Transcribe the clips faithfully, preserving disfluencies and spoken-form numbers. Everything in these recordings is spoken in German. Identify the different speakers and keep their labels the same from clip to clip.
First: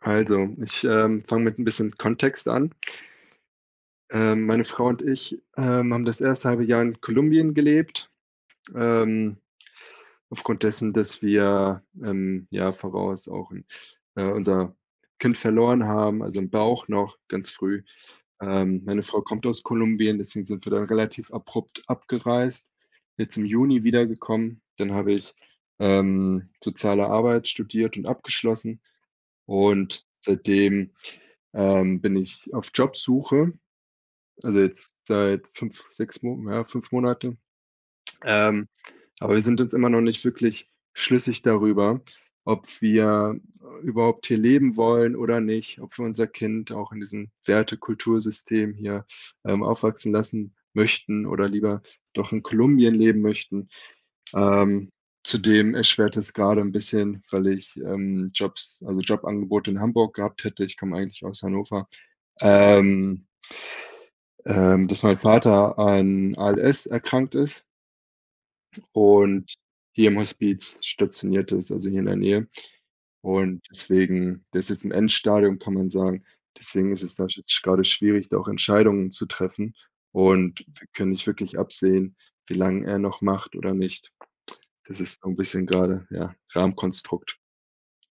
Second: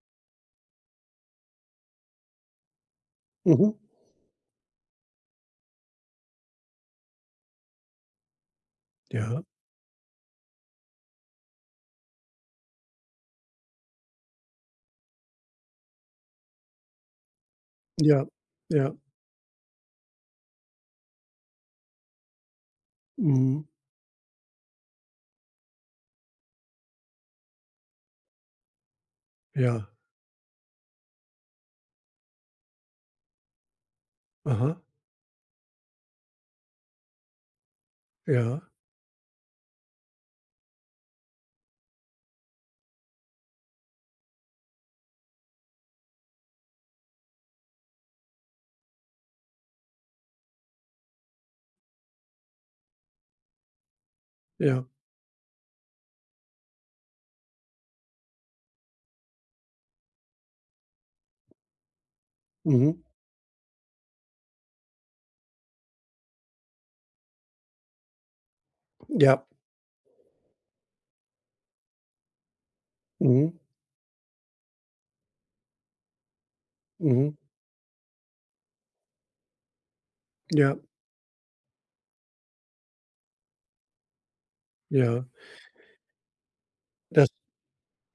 Speaker 1: Also, ich, ähm, fange mit ein bisschen Kontext an.
Speaker 2: Mhm.
Speaker 1: Ähm, meine Frau und ich, ähm, haben das erste halbe Jahr in Kolumbien gelebt, ähm,
Speaker 2: Ja,
Speaker 1: aufgrund dessen, dass wir im Jahr voraus auch 'n äh, unser Kind verloren haben, also, im Bauch noch ganz früh.
Speaker 2: ja,
Speaker 1: Ähm,
Speaker 2: ja,
Speaker 1: meine Frau kommt aus Kolumbien, deswegen sind wir dann relativ abrupt abgereist, jetzt im
Speaker 2: mhm,
Speaker 1: Juni wiedergekommen. Dann habe ich, ähm, soziale Arbeit studiert und abgeschlossen.
Speaker 2: ja,
Speaker 1: Und seitdem, ähm, bin ich auf Jobsuche, also
Speaker 2: aha,
Speaker 1: jetzt seit fünf, sechs Monaten, ja, fünf Monate.
Speaker 2: ja,
Speaker 1: Ähm, aber wir sind uns immer noch nicht wirklich schlüssig darüber, ob wir äh, überhaupt hier leben wollen oder nicht, ob wir unser Kind auch in diesem Werte-Kultursystem hier, ähm, aufwachsen lassen möchten oder lieber doch in Kolumbien leben möchten.
Speaker 2: ja,
Speaker 1: Ähm, zudem erschwert es gerade ein bisschen, weil ich, ähm, Jobs also Jobangebote in Hamburg gehabt hätte. Ich komme eigentlich aus Hannover.
Speaker 2: mhm,
Speaker 1: Ähm, ähm, dass mein Vater an A L S erkrankt ist
Speaker 2: ja,
Speaker 1: und hier im Hospiz stationiert ist, also hier in der Nähe.
Speaker 2: mhm,
Speaker 1: Und deswegen der ist jetzt im Endstadium, kann man sagen. Deswegen ist es
Speaker 2: mhm,
Speaker 1: natürlich jetzt gerade schwierig, da auch Entscheidungen zu treffen. Und
Speaker 2: ja,
Speaker 1: wir können nicht wirklich absehen, wie lange er noch macht oder nicht. Das ist
Speaker 2: ja.
Speaker 1: so 'n bisschen gerade, ja,
Speaker 2: Das
Speaker 1: Rahmenkonstrukt.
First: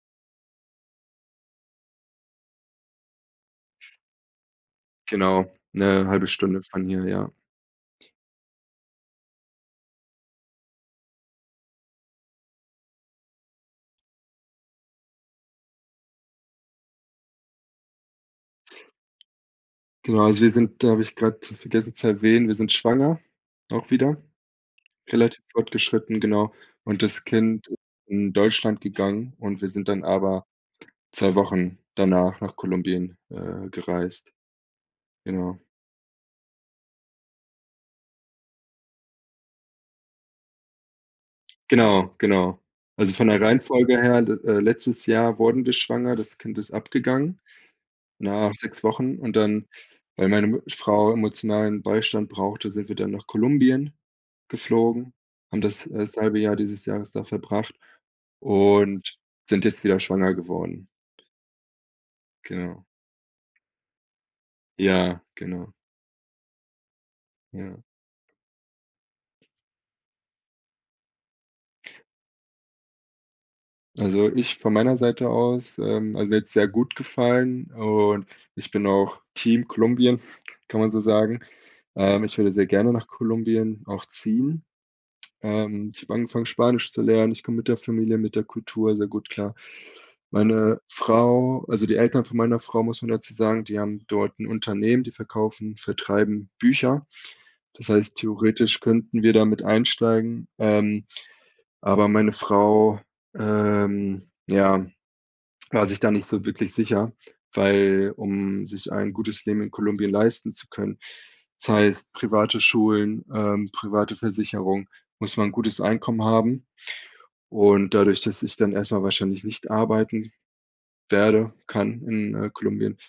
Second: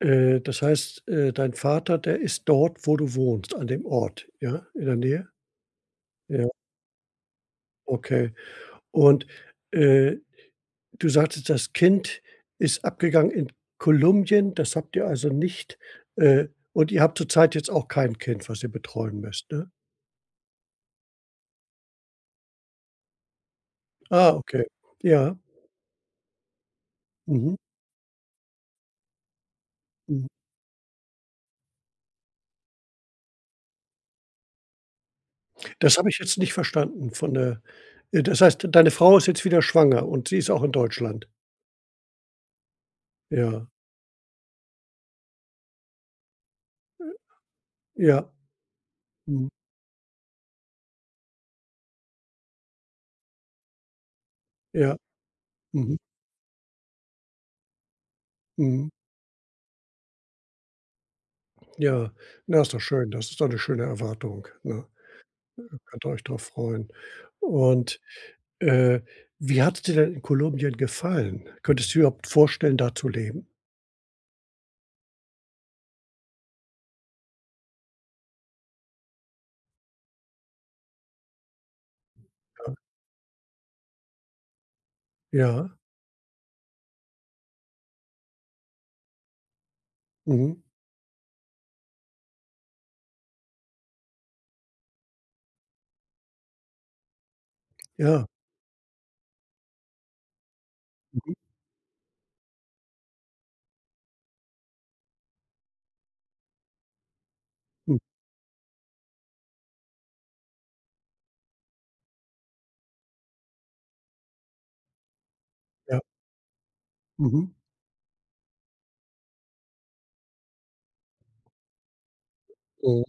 Speaker 2: äh, das heißt, äh, dein Vater, der ist dort, wo du wohnst, an dem Ort, ja, in der Nähe?
Speaker 1: Genau, eine halbe
Speaker 2: Ja,
Speaker 1: Stunde von hier, ja.
Speaker 2: okay. Und, äh, du sagtest, das Kind ist abgegangen in Kolumbien, das habt ihr also nicht äh, und ihr habt zurzeit jetzt auch kein Kind, was ihr betreuen müsst, ne?
Speaker 1: Genau, also wir sind da habe ich gerade vergessen zu erwähnen, wir sind schwanger, auch wieder.
Speaker 2: Ah, okay. Ja,
Speaker 1: Relativ fortgeschritten, genau. Und das
Speaker 2: mhm,
Speaker 1: Kind ist in Deutschland gegangen und wir sind dann
Speaker 2: mhm.
Speaker 1: aber zwei Wochen danach nach Kolumbien, äh, gereist. Genau.
Speaker 2: Das habe ich jetzt nicht verstanden von der äh, das heißt, deine Frau ist jetzt wieder schwanger und sie ist auch in Deutschland?
Speaker 1: Genau, genau. Also, von der
Speaker 2: Ja,
Speaker 1: Reihenfolge her, d äh, letztes Jahr wurden wir schwanger, das Kind ist abgegangen
Speaker 2: ja,
Speaker 1: nach sechs Wochen und
Speaker 2: mhm,
Speaker 1: dann, weil meine Mu Frau emotionalen Beistand brauchte, sind wir dann nach Kolumbien
Speaker 2: ja,
Speaker 1: geflogen, haben das,
Speaker 2: mhm,
Speaker 1: äh, das halbe Jahr dieses Jahres da verbracht
Speaker 2: mhm,
Speaker 1: und sind jetzt wieder schwanger geworden.
Speaker 2: ja. Na, ist doch
Speaker 1: Genau.
Speaker 2: schön. Das ist doch 'ne schöne Erwartung, ne?
Speaker 1: Ja, genau.
Speaker 2: Könnt ihr euch drauf freuen.
Speaker 1: Ja.
Speaker 2: Und, äh, wie hat's dir denn in Kolumbien gefallen? Könntest du dir überhaupt vorstellen, da zu leben?
Speaker 1: Also, ich von meiner Seite aus, ähm also, mir sehr gut gefallen und ich bin auch Team Kolumbien, kann man so sagen. Ähm, ich würde sehr
Speaker 2: Ja,
Speaker 1: gerne nach Kolumbien auch ziehen.
Speaker 2: ja,
Speaker 1: Ähm, ich habe angefangen, Spanisch zu lernen. Ich komme mit der Familie, mit der Kultur sehr gut klar.
Speaker 2: mhm,
Speaker 1: Meine Frau also, die Eltern von meiner Frau, muss man dazu sagen, die haben dort ein Unternehmen, die verkaufen vertreiben Bücher. Das heißt,
Speaker 2: ja,
Speaker 1: theoretisch könnten wir damit einsteigen. Ähm
Speaker 2: mhm,
Speaker 1: Aber meine Frau, ähm, ja, war sich da nicht so wirklich sicher,
Speaker 2: hm,
Speaker 1: weil um sich ein gutes Leben in Kolumbien leisten zu können, das heißt private Schulen, ähm, private Versicherung, muss man ein gutes
Speaker 2: ja,
Speaker 1: Einkommen haben.
Speaker 2: mhm,
Speaker 1: Und dadurch, dass ich dann erstmal wahrscheinlich nicht arbeiten werde kann in, äh, Kolumbien,
Speaker 2: mhm,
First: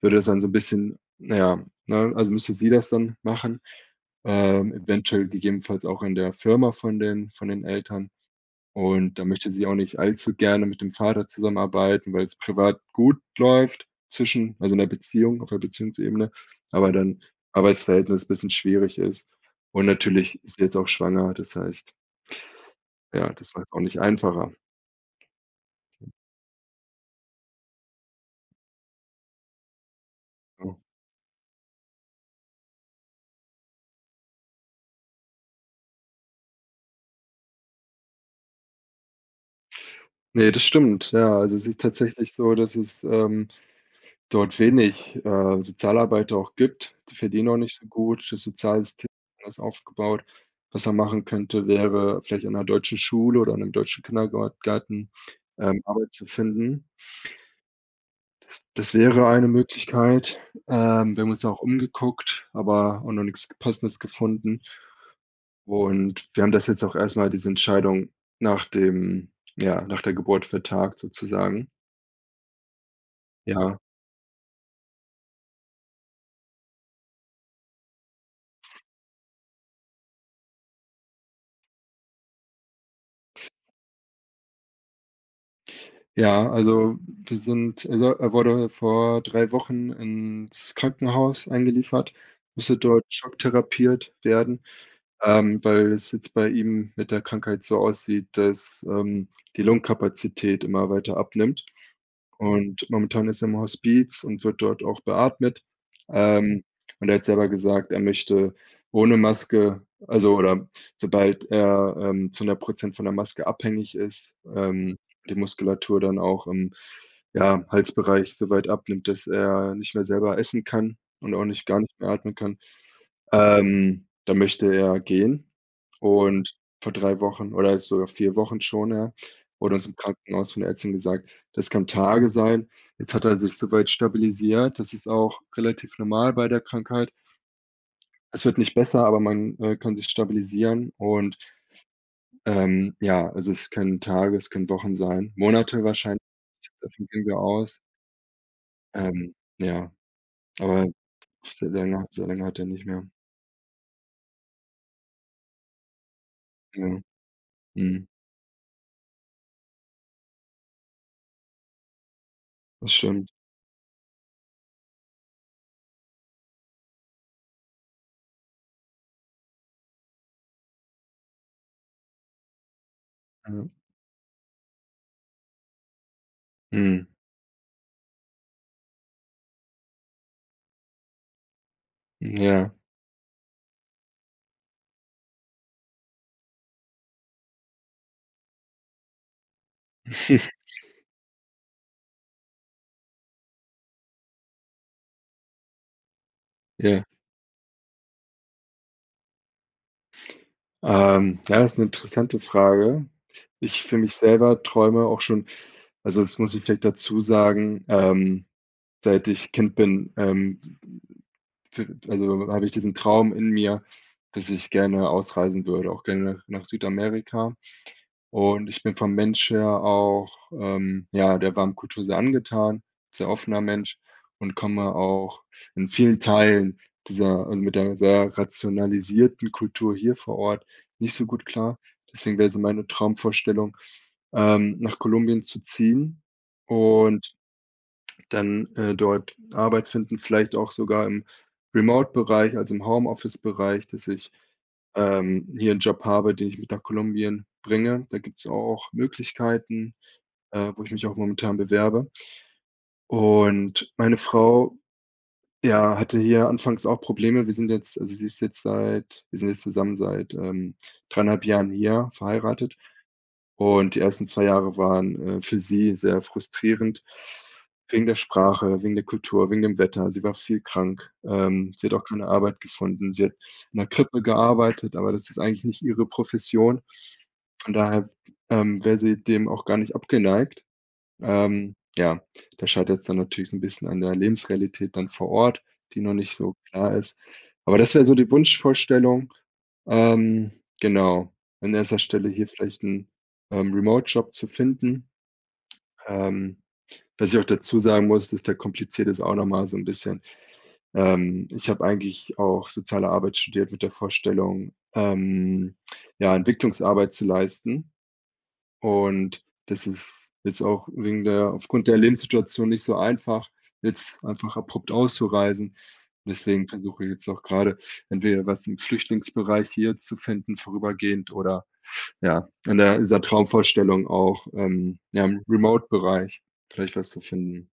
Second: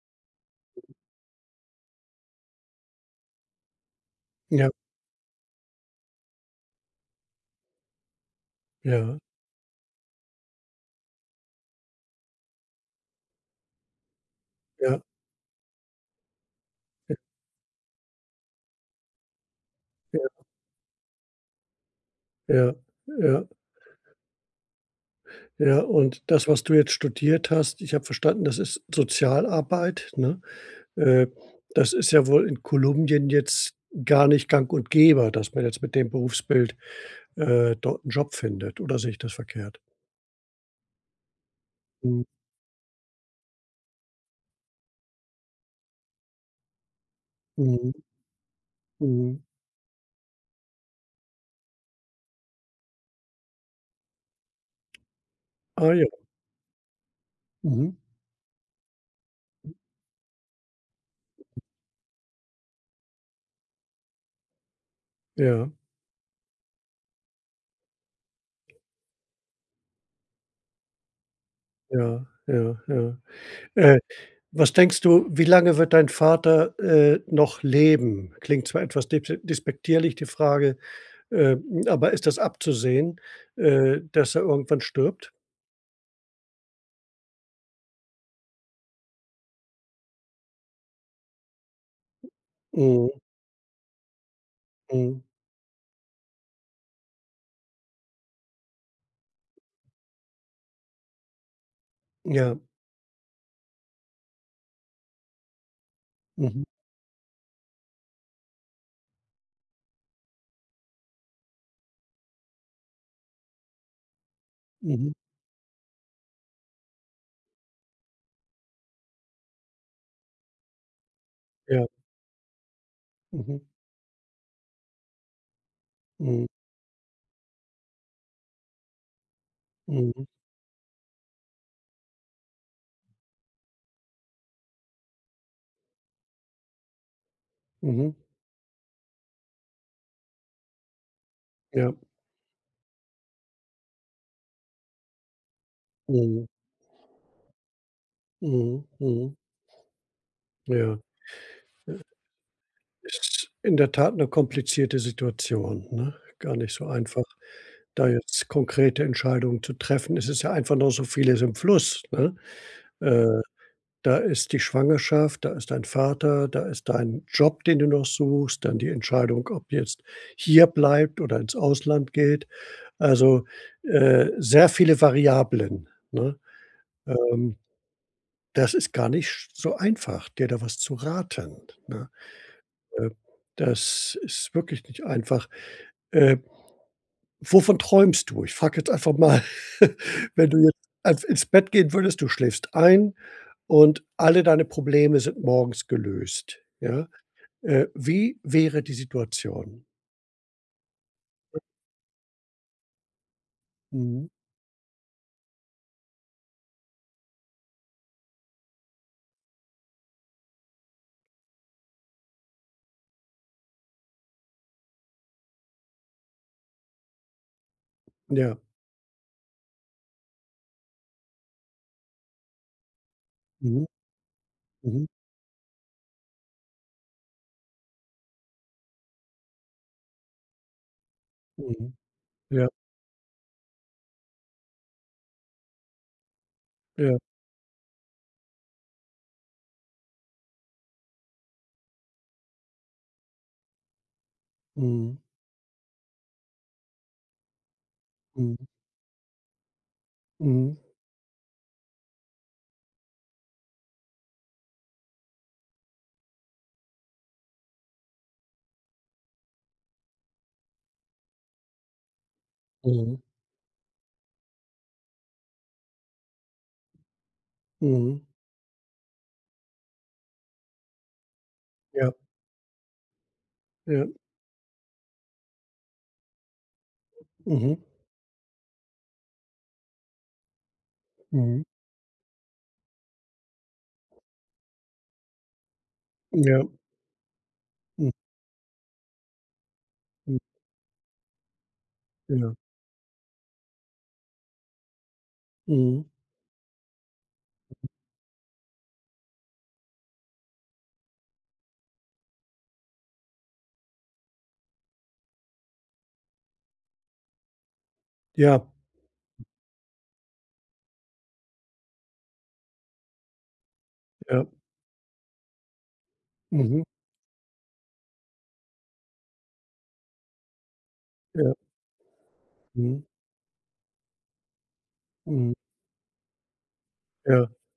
Speaker 1: würde das dann so ein bisschen na ja, ne, also müsste sie das dann machen,
Speaker 2: ja,
Speaker 1: ähm, eventuell gegebenenfalls auch in der Firma von den von den Eltern.
Speaker 2: ja,
Speaker 1: Und da möchte sie auch nicht allzu gerne mit dem Vater zusammenarbeiten, weil es privat gut läuft zwischen also in der
Speaker 2: ja,
Speaker 1: Beziehung, auf der Beziehungsebene, aber dann Arbeitsverhältnis ein bisschen schwierig ist. Und
Speaker 2: ja,
Speaker 1: natürlich ist sie jetzt auch schwanger, das heißt,
Speaker 2: ja, ja,
Speaker 1: ja,
Speaker 2: ja.
Speaker 1: das war jetzt auch nicht einfacher,
Speaker 2: Ja, und das, was du jetzt studiert hast ich habe verstanden, das ist Sozialarbeit, ne?
Speaker 1: ne?
Speaker 2: Äh, Das ist ja wohl in Kolumbien jetzt gar nicht gang und gäbe, dass man jetzt mit dem Berufsbild, äh, dort einen Job findet, oder sehe ich das verkehrt?
Speaker 1: Ne, das stimmt, ja. Also, es ist
Speaker 2: Mhm,
Speaker 1: tatsächlich so, dass es, ähm dort wenig, äh, Sozialarbeiter auch gibt. Die verdienen auch nicht so
Speaker 2: mhm,
Speaker 1: gut. Das Sozialsystem ist
Speaker 2: mhm.
Speaker 1: anders aufgebaut. Was man machen könnte, wäre vielleicht an einer deutschen Schule oder an 'nem deutschen Kindergarten ähm,
Speaker 2: Ah ja,
Speaker 1: Arbeit zu finden.
Speaker 2: mhm.
Speaker 1: Das wäre eine Möglichkeit. Ähm, wir haben uns auch umgeguckt, aber auch noch nichts Passendes gefunden.
Speaker 2: Ja,
Speaker 1: Und wir haben das jetzt auch erstmal diese Entscheidung nach dem ja, nach der Geburt vertagt sozusagen.
Speaker 2: ja, ja, ja.
Speaker 1: Ja. Ja,
Speaker 2: Äh, Was denkst du, wie lange wird dein Vater, äh, noch leben? Klingt zwar etwas depse despektierlich die Frage, ähm, aber ist das abzusehen, äh, dass er irgendwann stirbt?
Speaker 1: ja, also wir sind also, er wurde vor drei Wochen ins Krankenhaus eingeliefert, musste dort
Speaker 2: Mhm,
Speaker 1: schocktherapiert werden,
Speaker 2: mhm.
Speaker 1: ähm, weil es jetzt bei ihm mit der Krankheit so aussieht, dass, ähm, die Lungenkapazität immer weiter abnimmt.
Speaker 2: Ja.
Speaker 1: Und momentan ist er im Hospiz und wird dort auch beatmet. Ähm,
Speaker 2: Mhm,
Speaker 1: und er hat selber gesagt, er möchte ohne Maske also, oder sobald er, ähm, zu hundert Prozent von der Maske abhängig ist, ähm,
Speaker 2: mhm.
Speaker 1: die Muskulatur dann auch im, ja, Halsbereich so weit abnimmt, dass er nicht mehr selber essen kann und auch nicht gar
Speaker 2: Ja.
Speaker 1: nicht mehr atmen kann,
Speaker 2: Mhm,
Speaker 1: ähm, da möchte er gehen.
Speaker 2: mhm,
Speaker 1: Und vor drei Wochen oder jetzt sogar vier Wochen schon, ja, wurde uns im
Speaker 2: mhm,
Speaker 1: Krankenhaus von der Ärztin gesagt, das kann Tage sein. Jetzt hat er sich soweit stabilisiert. Das ist auch relativ normal bei der Krankheit.
Speaker 2: mhm.
Speaker 1: Es wird nicht besser, aber man, äh, kann sich stabilisieren und,
Speaker 2: Ja.
Speaker 1: ähm, ja, also es können Tage, es können Wochen sein, Monate wahrscheinlich,
Speaker 2: Mhm,
Speaker 1: davon gehen wir aus.
Speaker 2: mhm,
Speaker 1: Ähm,
Speaker 2: mhm.
Speaker 1: ja, aber
Speaker 2: Ja.
Speaker 1: sehr lange so lange hat er nicht mehr.
Speaker 2: Ist in der Tat 'ne komplizierte Situation, ne? Gar nicht so
Speaker 1: Ja,
Speaker 2: einfach,
Speaker 1: mhm.
Speaker 2: da jetzt konkrete Entscheidungen zu treffen. Es ist ja einfach noch so vieles im Fluss, ne?
Speaker 1: Das stimmt.
Speaker 2: Äh, Da ist die Schwangerschaft, da ist dein Vater, da ist dein Job, den du noch suchst, dann die Entscheidung, ob jetzt hier bleibt oder ins Ausland geht. Also,
Speaker 1: Ja.
Speaker 2: äh, sehr viele Variablen, ne?
Speaker 1: Mhm.
Speaker 2: Ähm, Das ist gar nicht sch so einfach, dir da was zu raten, ne?
Speaker 1: Ja.
Speaker 2: Äh, Das ist wirklich nicht einfach. Äh, Wovon träumst du? Ich frage jetzt einfach mal, wenn du jetzt einf ins Bett gehen würdest, du schläfst ein und alle deine Probleme sind morgens gelöst,
Speaker 1: Ja.
Speaker 2: ja? Äh, wie wäre die Situation?
Speaker 1: Ähm, ja, das ist 'ne interessante Frage. Ich für mich
Speaker 2: Mhm.
Speaker 1: selber träume auch schon also, das muss ich vielleicht dazu sagen, ähm, seit ich Kind bin, ähm, f also, habe ich diesen Traum in mir, dass ich gerne ausreisen würde, auch gerne nach Südamerika.
Speaker 2: Ja.
Speaker 1: Und ich bin vom Mensch her auch, ähm, ja, der warmen Kultur sehr angetan, sehr offener
Speaker 2: Mhm.
Speaker 1: Mensch und komme
Speaker 2: Mhm.
Speaker 1: auch in vielen Teilen dieser also, mit der sehr rationalisierten Kultur hier vor Ort nicht so gut klar.
Speaker 2: Mhm.
Speaker 1: Deswegen wäre so
Speaker 2: Ja,
Speaker 1: meine Traumvorstellung, ähm, nach Kolumbien zu ziehen
Speaker 2: ja.
Speaker 1: und dann äh, dort Arbeit finden, vielleicht auch sogar im Remote-Bereich, also im Homeoffice-Bereich, dass ich
Speaker 2: Mhm.
Speaker 1: ähm, hier einen Job habe, den ich mit nach Kolumbien bringe. Da gibt es
Speaker 2: Mhm.
Speaker 1: auch Möglichkeiten, äh,
Speaker 2: Mhm.
Speaker 1: wo ich mich auch momentan bewerbe. Und meine Frau, ja, hatte hier anfangs auch Probleme. Wir sind jetzt also, sie ist jetzt seit wir sind jetzt zusammen seit, ähm, drei Komma fünf Jahren hier, verheiratet.
Speaker 2: Mhm.
Speaker 1: Und die ersten zwei Jahre waren, äh, für sie sehr frustrierend wegen der
Speaker 2: Mhm.
Speaker 1: Sprache, wegen der Kultur, wegen dem Wetter. Sie war viel krank. Ähm, sie hat auch
Speaker 2: Ja,
Speaker 1: keine Arbeit gefunden. Sie hat in der
Speaker 2: ja.
Speaker 1: Krippe gearbeitet, aber das ist eigentlich nicht ihre Profession. Von
Speaker 2: Mhm,
Speaker 1: daher, ähm, wäre sie dem auch gar nicht abgeneigt.
Speaker 2: mhm.
Speaker 1: Ähm, ja, da scheitert's dann natürlich so 'n bisschen an der Lebensrealität dann vor Ort, die noch nicht so
Speaker 2: Ja,
Speaker 1: klar ist. Aber das wäre
Speaker 2: mhm,
Speaker 1: so die Wunschvorstellung.
Speaker 2: mhm,
Speaker 1: Ähm, genau. An erster Stelle hier
Speaker 2: ja,
Speaker 1: vielleicht 'n, ähm, Remote-Job zu finden.
Speaker 2: mhm.
Speaker 1: Ähm, was ich auch dazu sagen muss, das verkompliziert es auch noch mal so 'n bisschen. Ähm, ich habe eigentlich auch Soziale Arbeit studiert mit der Vorstellung, ähm, ja, Entwicklungsarbeit zu leisten.
Speaker 2: Ja,
Speaker 1: Und das ist jetzt auch wegen der aufgrund der Lebenssituation nicht so einfach, jetzt
Speaker 2: ja,
Speaker 1: einfach abrupt auszureisen. Deswegen
Speaker 2: mhm,
Speaker 1: versuche ich jetzt auch gerade, entweder was im Flüchtlingsbereich hier zu finden vorübergehend
Speaker 2: ja,
Speaker 1: oder, ja, in der
Speaker 2: mhm,
Speaker 1: dieser Traumvorstellung auch, ähm, ja, im
Speaker 2: mhm,
Speaker 1: Remote-Bereich vielleicht was zu
Speaker 2: ja.
Speaker 1: finden.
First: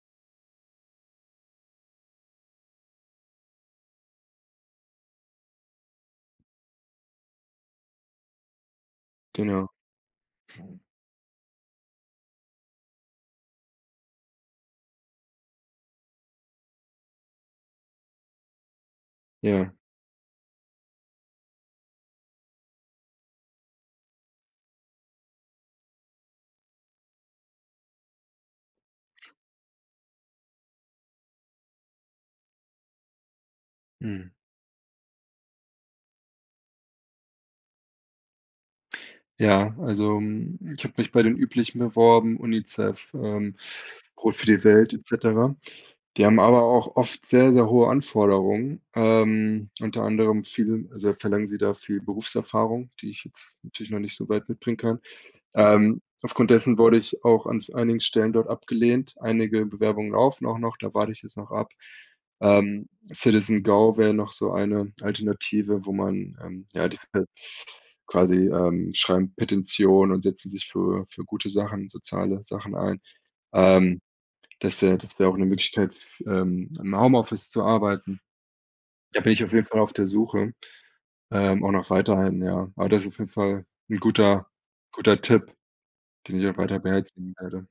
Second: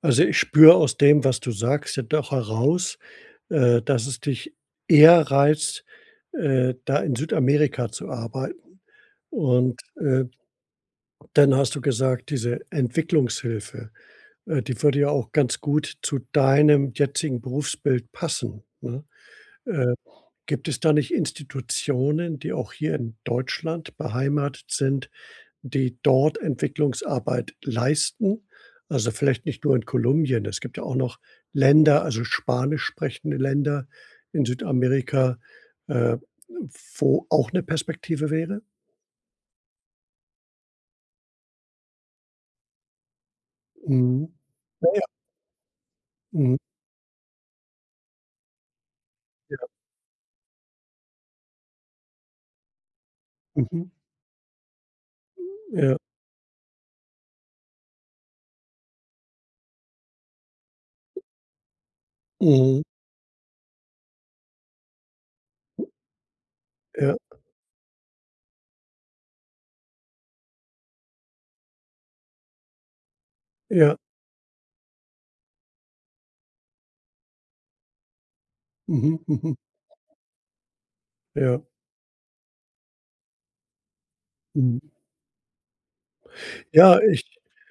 Speaker 2: Also, ich spüre aus dem, was du sagst, ja doch heraus, äh, dass es dich eher reizt, äh, da in Südamerika zu arbeiten.
Speaker 1: Genau,
Speaker 2: Und, äh, dann hast du gesagt, diese Entwicklungshilfe, äh, die würde ja auch ganz gut zu deinem jetzigen Berufsbild passen, ne?
Speaker 1: ja.
Speaker 2: Äh Gibt es da nicht Institutionen, die auch hier in Deutschland beheimatet sind, die dort Entwicklungsarbeit leisten? Also, vielleicht nicht nur in Kolumbien. Es gibt ja auch noch Länder, also spanisch sprechende Länder
Speaker 1: Mhm.
Speaker 2: in Südamerika, äh, wo auch eine Perspektive wäre?
Speaker 1: Ja, also, hm, ich habe mich bei den üblichen beworben, UNICEF, ähm,
Speaker 2: Mhm,
Speaker 1: Brot für die Welt et cetera. Die haben
Speaker 2: mhm,
Speaker 1: aber auch oft sehr, sehr hohe Anforderungen. Ähm, unter anderem viel also, verlangen sie da viel Berufserfahrung, die ich jetzt natürlich
Speaker 2: mhm,
Speaker 1: noch nicht so weit mitbringen kann.
Speaker 2: ja,
Speaker 1: Ähm, aufgrund dessen wurde ich auch an einigen Stellen dort abgelehnt. Einige Bewerbungen laufen auch noch, da warte ich jetzt noch ab.
Speaker 2: mhm,
Speaker 1: Ähm, Citizen Go wäre noch so eine Alternative, wo man, ähm, ja, diese
Speaker 2: ja,
Speaker 1: quasi, ähm, schreiben Petitionen und setzen sich für für gute Sachen, soziale Sachen ein.
Speaker 2: ja,
Speaker 1: Ähm das wäre das wäre auch 'ne Möglichkeit, f ähm, im Homeoffice zu arbeiten.
Speaker 2: mhm,
Speaker 1: Da bin
Speaker 2: mhm,
Speaker 1: ich auf
Speaker 2: mhm,
Speaker 1: jeden Fall auf der Suche,
Speaker 2: ja,
Speaker 1: ähm, auch noch weiterhin, ja. Aber das ist auf jeden Fall 'n guter
Speaker 2: mhm.
Speaker 1: guter Tipp, den ich auch weiter
Speaker 2: Ja, ich
Speaker 1: beherzigen werde.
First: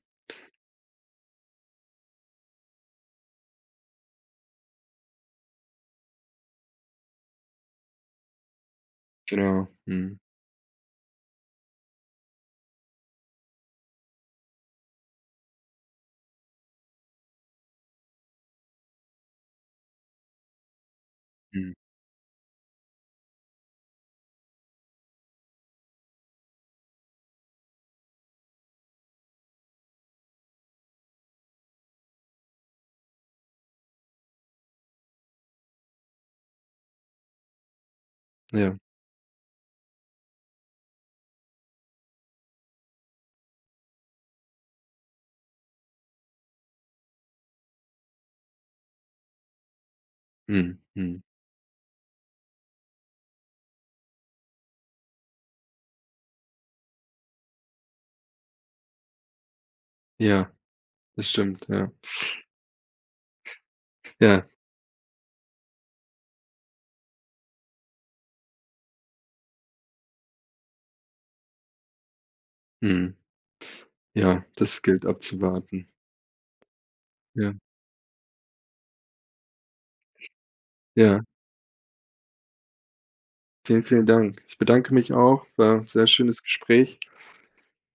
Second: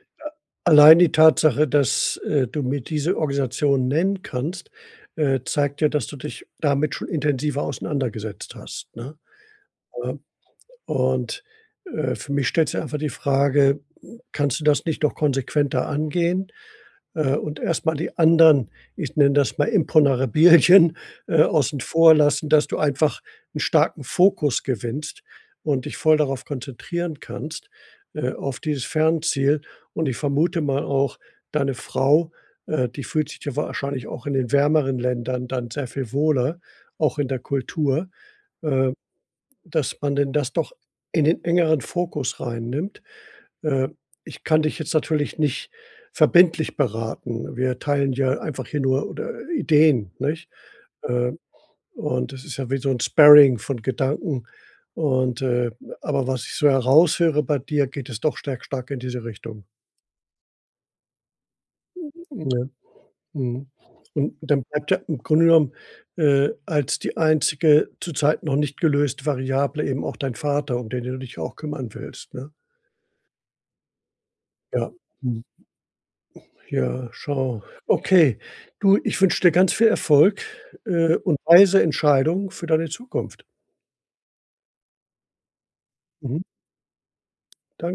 Speaker 2: Allein die Tatsache, dass, äh, du mir diese Organisation nennen kannst, äh, zeigt ja, dass du dich damit schon intensiver auseinandergesetzt hast, ne?
Speaker 1: Genau.
Speaker 2: Äh,
Speaker 1: Mhm.
Speaker 2: und, äh, für mich stellt sich einfach die Frage, kannst du das nicht noch konsequenter angehen? Äh, und erst mal die anderen, ich nenne das mal Imponderabilien, äh,
Speaker 1: Mhm.
Speaker 2: außen vor lassen, dass du einfach einen starken Fokus gewinnst und dich voll darauf konzentrieren kannst, äh, auf dieses Fernziel. Und ich vermute mal auch, deine Frau, äh, die fühlt sich ja wahrscheinlich auch in den wärmeren Ländern dann sehr viel wohler, auch in der Kultur,
Speaker 1: Ja.
Speaker 2: äh, dass man denn das doch in den engeren Fokus reinnimmt äh, ich kann dich jetzt natürlich nicht verbindlich beraten. Wir teilen ja einfach hier nur oder Ideen, nicht?
Speaker 1: Mhm. Mhm.
Speaker 2: Äh, und es ist ja wie so 'n Sparring von Gedanken und, äh aber was ich so heraushöre bei dir, geht es doch stark stark in diese Richtung,
Speaker 1: Ja, das stimmt, ja.
Speaker 2: ne? Mhm. Und
Speaker 1: Ja.
Speaker 2: dann bleibt ja im Grunde genommen, äh, als die einzige zurzeit noch nicht gelöste Variable eben auch dein Vater, um den du dich auch kümmern willst, ne?
Speaker 1: Mhm. Ja, das
Speaker 2: Ja.
Speaker 1: gilt
Speaker 2: Mhm.
Speaker 1: abzuwarten.
Speaker 2: Ja,
Speaker 1: Ja.
Speaker 2: schau. Okay. Du, ich wünsche dir ganz viel Erfolg, äh,
Speaker 1: Ja.
Speaker 2: und weise Entscheidungen für deine Zukunft.
Speaker 1: Vielen, vielen Dank. Ich bedanke mich auch. War 'n sehr
Speaker 2: Mhm.
Speaker 1: schönes Gespräch.
Speaker 2: Danke.